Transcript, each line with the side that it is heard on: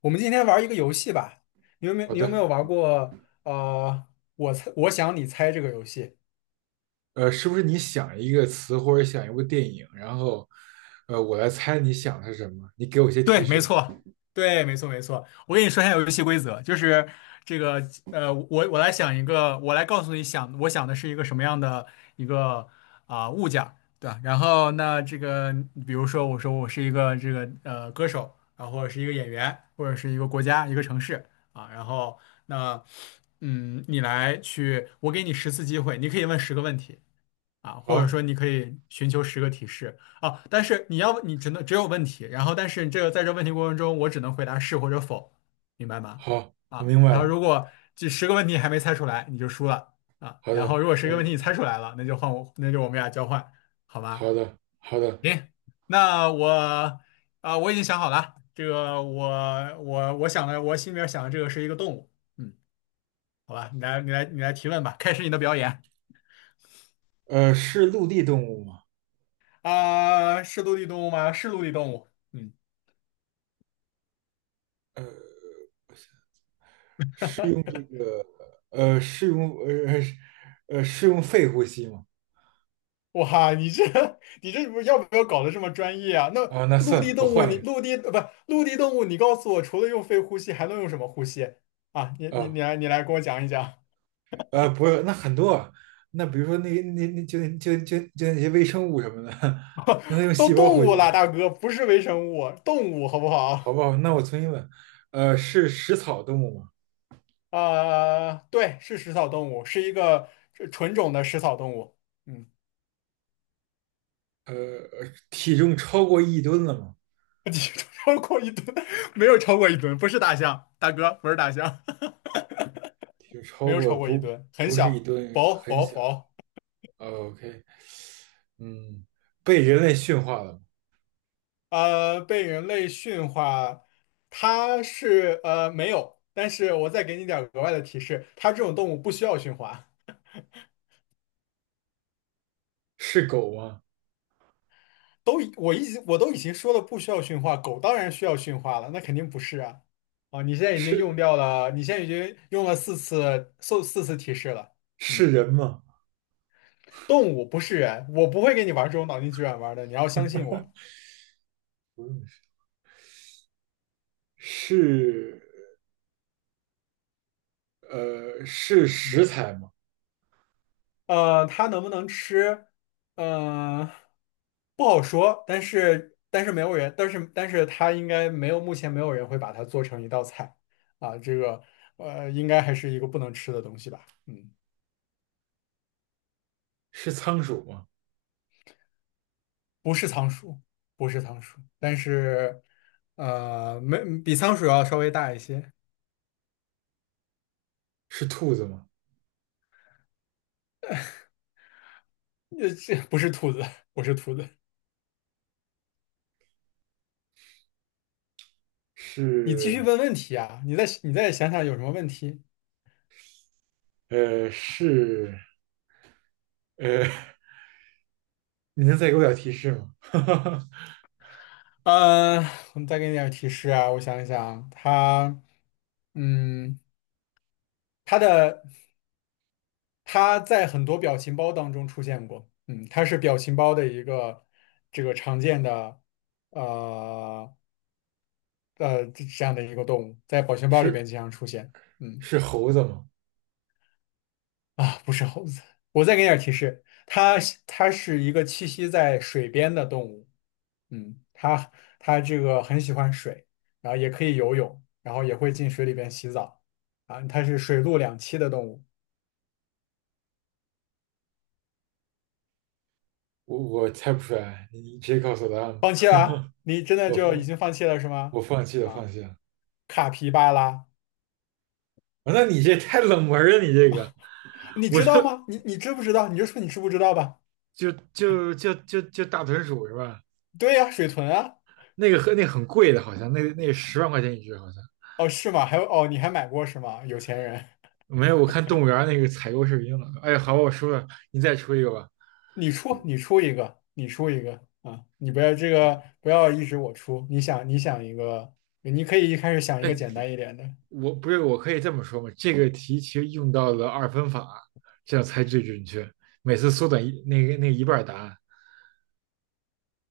left: 我们今天玩一个游戏吧，你有没有
right: 好
left: 你有没
right: 的，
left: 有玩过呃，我想你猜这个游戏？
right: 是不是你想一个词或者想一部电影，然后我来猜你想的是什么？你给我一些提
left: 对，没
right: 示。
left: 错。对，没错，没错。我跟你说一下游戏规则，就是这个，我来想一个，我来告诉你想，我想的是一个什么样的一个啊、物件儿，对吧？然后那这个，比如说我说我是一个这个歌手啊，或者是一个演员，或者是一个国家、一个城市啊。然后那嗯，你来去，我给你十次机会，你可以问十个问题。啊，或者
right: 好，
left: 说你可以寻求十个提示啊，但是你只能只有问题，然后但是这个在这问题过程中，我只能回答是或者否，明白吗？
right: 好，我
left: 啊，
right: 明白
left: 然后
right: 了。
left: 如果这十个问题还没猜出来，你就输了啊。
right: 好
left: 然后
right: 的，
left: 如果十个问题你
right: 嗯，
left: 猜出来了，那就换我，那就我们俩交换，好吧？
right: 好的，好的。
left: 行，那我啊，我已经想好了，这个我想的，我心里面想的这个是一个动物。嗯，好吧，你来提问吧，开始你的表演。
right: 是陆地动物吗？
left: 啊，是陆地动物吗？是陆地动物。嗯，
right: 是用这个，呃，是用呃是呃是用肺呼吸吗？
left: 哇，你这 你这不要搞得这么专业啊？那
right: 啊，那
left: 陆地
right: 算，我
left: 动物
right: 换一
left: 你，
right: 个。
left: 陆地呃不陆地动物，你告诉我，除了用肺呼吸，还能用什么呼吸啊？你你
right: 啊，
left: 你来你来跟我讲一讲。
right: 不是，那很多啊。那比如说那那那就那就就就那些微生物什么的，那它用
left: 都
right: 细胞
left: 动
right: 呼
left: 物了，
right: 吸。
left: 大哥，不是微生物，动物好不好？
right: 好不好？那我重新问，是食草动物吗？
left: 呃，对，是食草动物，是一个纯种的食草动物。嗯，
right: 呃，体重超过一吨了吗？
left: 体重超过一吨，没有超过一吨，不是大象，大哥，不是大象。
right: 体重
left: 没
right: 超
left: 有
right: 过
left: 超过一
right: 不
left: 吨，很
right: 不是一
left: 小，
right: 吨，
left: 薄
right: 很
left: 薄
right: 小。
left: 薄。
right: 哦 OK，嗯，被人类驯化了吗？
left: 呃，被人类驯化，它是没有，但是我再给你点儿额外的提示，它这种动物不需要驯化。
right: 是狗吗？
left: 我一直我都已经说了不需要驯化，狗当然需要驯化了，那肯定不是啊。啊，你现在已经用
right: 是
left: 掉了，你现在已经用了四次提示了。
right: 是
left: 嗯，
right: 人吗？
left: 动物不是人，我不会跟你玩这种脑筋急转弯的，你要相信我。
right: 不用是，是是食
left: 嗯。
right: 材吗？
left: 呃，它能不能吃？呃，不好说。但是，但是没有人，但是，但是它应该没有，目前没有人会把它做成一道菜啊。这个，呃，应该还是一个不能吃的东西吧？嗯，
right: 是仓鼠吗？
left: 不是仓鼠，不是仓鼠，但是，呃，没比仓鼠要稍微大一些。
right: 是兔子吗？
left: 呃，这不是兔子，不是兔子。你继续
right: 是
left: 问问题啊！你再想想有什么问题。
right: 呃是呃，你能再给我点提示吗？
left: 嗯，我们再给你点儿提示啊，我想一想，他，嗯，他的他在很多表情包当中出现过。嗯，他是表情包的一个这个常见的，呃这这样的一个动物，在表情包里边
right: 是
left: 经常出现。嗯
right: 是猴子吗？
left: 啊，不是猴子，我再给你点儿提示，它是一个栖息在水边的动物。嗯，他他这个很喜欢水，然后也可以游泳，然后也会进水里边洗澡啊。它是水陆两栖的动物。
right: 我我猜不出来，你你直接告诉我答案吧。
left: 放弃了啊？你真的
right: 我
left: 就已
right: 我
left: 经放弃了是
right: 我
left: 吗？
right: 放弃了，
left: 啊，
right: 放弃了。
left: 卡皮巴拉，
right: 啊，那你这太冷门了，你这个，
left: 你
right: 我
left: 知道
right: 都
left: 吗？你知不知道吧。
right: 就就就就就大豚鼠是吧？
left: 对呀，水豚啊。
right: 那个和那很贵的，好像那那10万块钱1只，好像
left: 哦，是吗？还有哦，你还买过是吗？有钱人。
right: 没有。我看动物园那个采购视频了。哎呀好吧我输了，你再出一个吧。
left: 你出一个啊！你不要这个，不要一直我出，你想一个，你可以一开始想一个
right: 哎，
left: 简单一点的。
right: 我不是，我可以这么说吗？这个题其实用到了二分法，这样才最准确。每次缩短一那个那一半儿答案，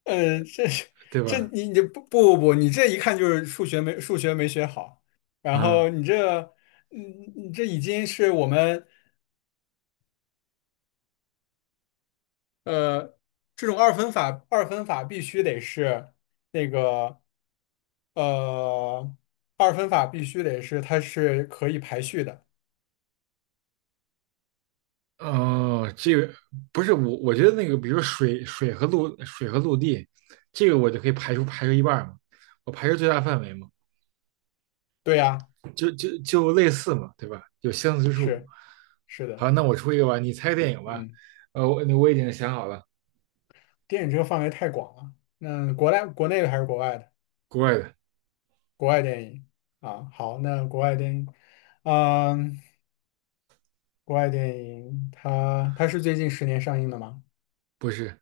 left: 嗯，这是
right: 对
left: 这
right: 吧？
left: 你你不不不，你这一看就是数学没学好。然
right: 啊、
left: 后你这嗯你这已经是我们呃这种二分法必须得是那个呃二分法必须得是它是可以排序的。
right: 哦，这个不是我，我觉得那个，比如说水、水和陆地，这个我就可以排除一半儿嘛，我排除最大范围嘛，
left: 对呀，
right: 就就就类似嘛，对吧？有相似之处。
left: 是是的。
right: 好，那我出一个吧，你猜个电影吧。
left: 嗯，
right: 我已经想好了，
left: 电影这个范围太广了，那国内的还是国外的？
right: 国外的，
left: 国外电影啊，好，那国外电影。嗯。国外电影，它是最近十年上映的吗？
right: 不是，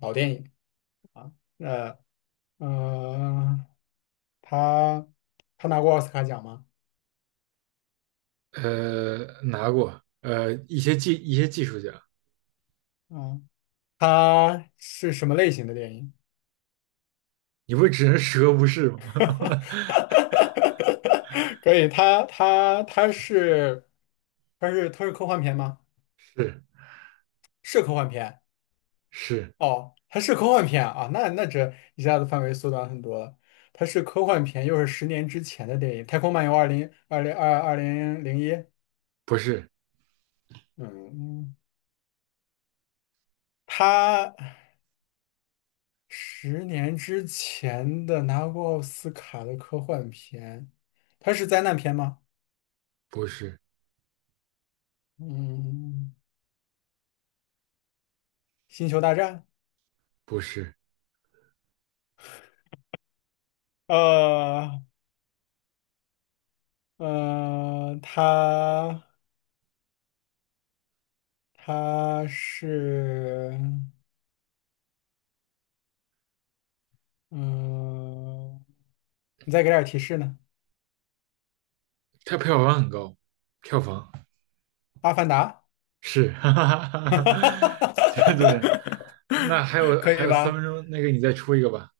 left: 老电影，呃呃，它它拿过奥斯卡奖吗？
right: 拿过，一些技术奖，
left: 嗯，它是什么类型的电影？
right: 你不是只能10个不是吗？
left: 可以，它是科幻片吗？
right: 是
left: 是科幻片。
right: 是，
left: 哦，它是科幻片啊，那那这一下子范围缩短很多了。它是科幻片，又是十年之前的电影，《太空漫游二零二零二二零零一》。
right: 不是
left: 嗯，他十年之前的拿过奥斯卡的科幻片，他是灾难片吗？
right: 不是
left: 嗯，《星球大战》。
right: 不是，
left: 呃呃，他他嗯、你再给点提示呢？
right: 它票房很高，票房。
left: 《阿凡达》
right: 是，哈哈哈哈哈，这重点。那还 有
left: 可
right: 还
left: 以
right: 有三
left: 吧？
right: 分钟，那个你再出一个吧。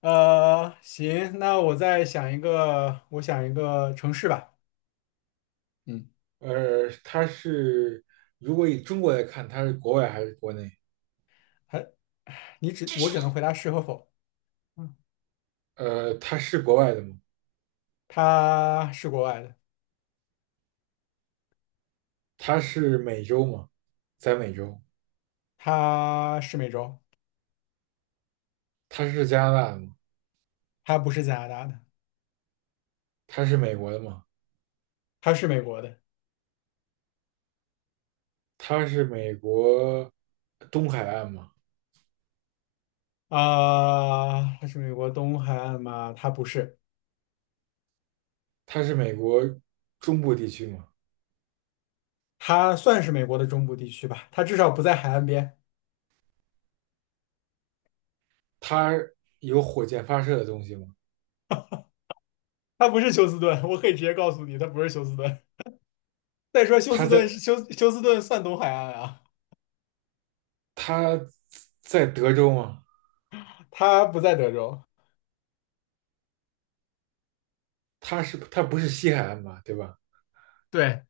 left: 呃，行，那我再想一个，我想一个城市吧。嗯。
right: 呃，它是如果以中国来看，它是国外还是国内？
left: 还，我只能回答是和否。嗯，
right: 它是国外的吗？
left: 他是国外的，
right: 它是美洲吗？在美洲，
left: 他是美洲，
right: 它是加拿大的吗？
left: 他不是加拿大的，
right: 它是美国的吗？
left: 他是美国的
right: 它是美国东海岸吗？
left: 啊。他是美国东海岸吗？他不是，
right: 它是美国中部地区吗？
left: 他算是美国的中部地区吧，他至少不在海岸边。
right: 它有火箭发射的东西吗？
left: 他不是休斯顿，我可以直接告诉你，他不是休斯顿。再说休
right: 它
left: 斯
right: 在
left: 顿是休斯顿算东海岸啊。
right: 它在德州吗？
left: 他不在德州，
right: 他是他不是西海岸嘛，对吧？
left: 对，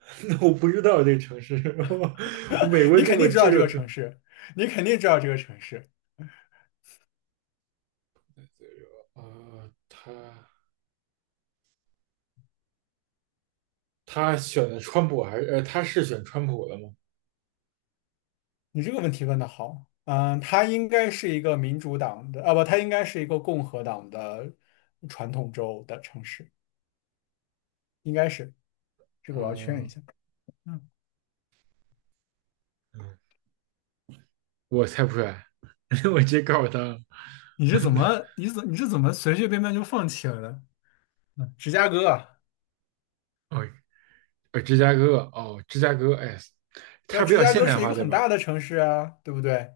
right: 那我不知道这个城市，我我美 国
left: 你
right: 就
left: 肯
right: 我
left: 定知
right: 舅
left: 道这个
right: 是
left: 城市，你肯定知道这个城市。
right: 呃，他他选的川普还是他是选川普的吗？
left: 你这个问题问的好。嗯，它应该是一个民主党的，啊不，它应该是一个共和党的传统州的城市，应该是，这个我要确认一
right: 嗯，
left: 下。嗯，
right: 我猜不出来，我直接告诉他，
left: 你是怎么随随便便就放弃了的？嗯，芝加哥啊。
right: 哦，呃，芝加哥，哦，芝加哥，哎，
left: 那
right: 它比
left: 芝
right: 较
left: 加
right: 现
left: 哥
right: 代
left: 是一
right: 化，
left: 个
right: 对
left: 很
right: 吧？
left: 大的城市啊，对不对？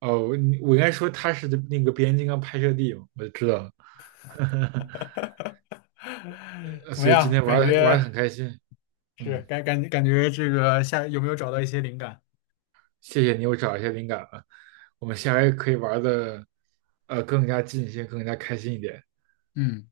right: 哦，我应该说它是那个变形金刚拍摄地我就知道了，
left: 怎么
right: 所以今
left: 样？
right: 天玩
left: 感
right: 的玩的
left: 觉
right: 很开心，
left: 是
right: 嗯。
left: 感觉这个下有没有找到一些灵感？
right: 谢谢你我找一些灵感了，我们下回可以玩的更加尽兴，更加开心一点。
left: 嗯。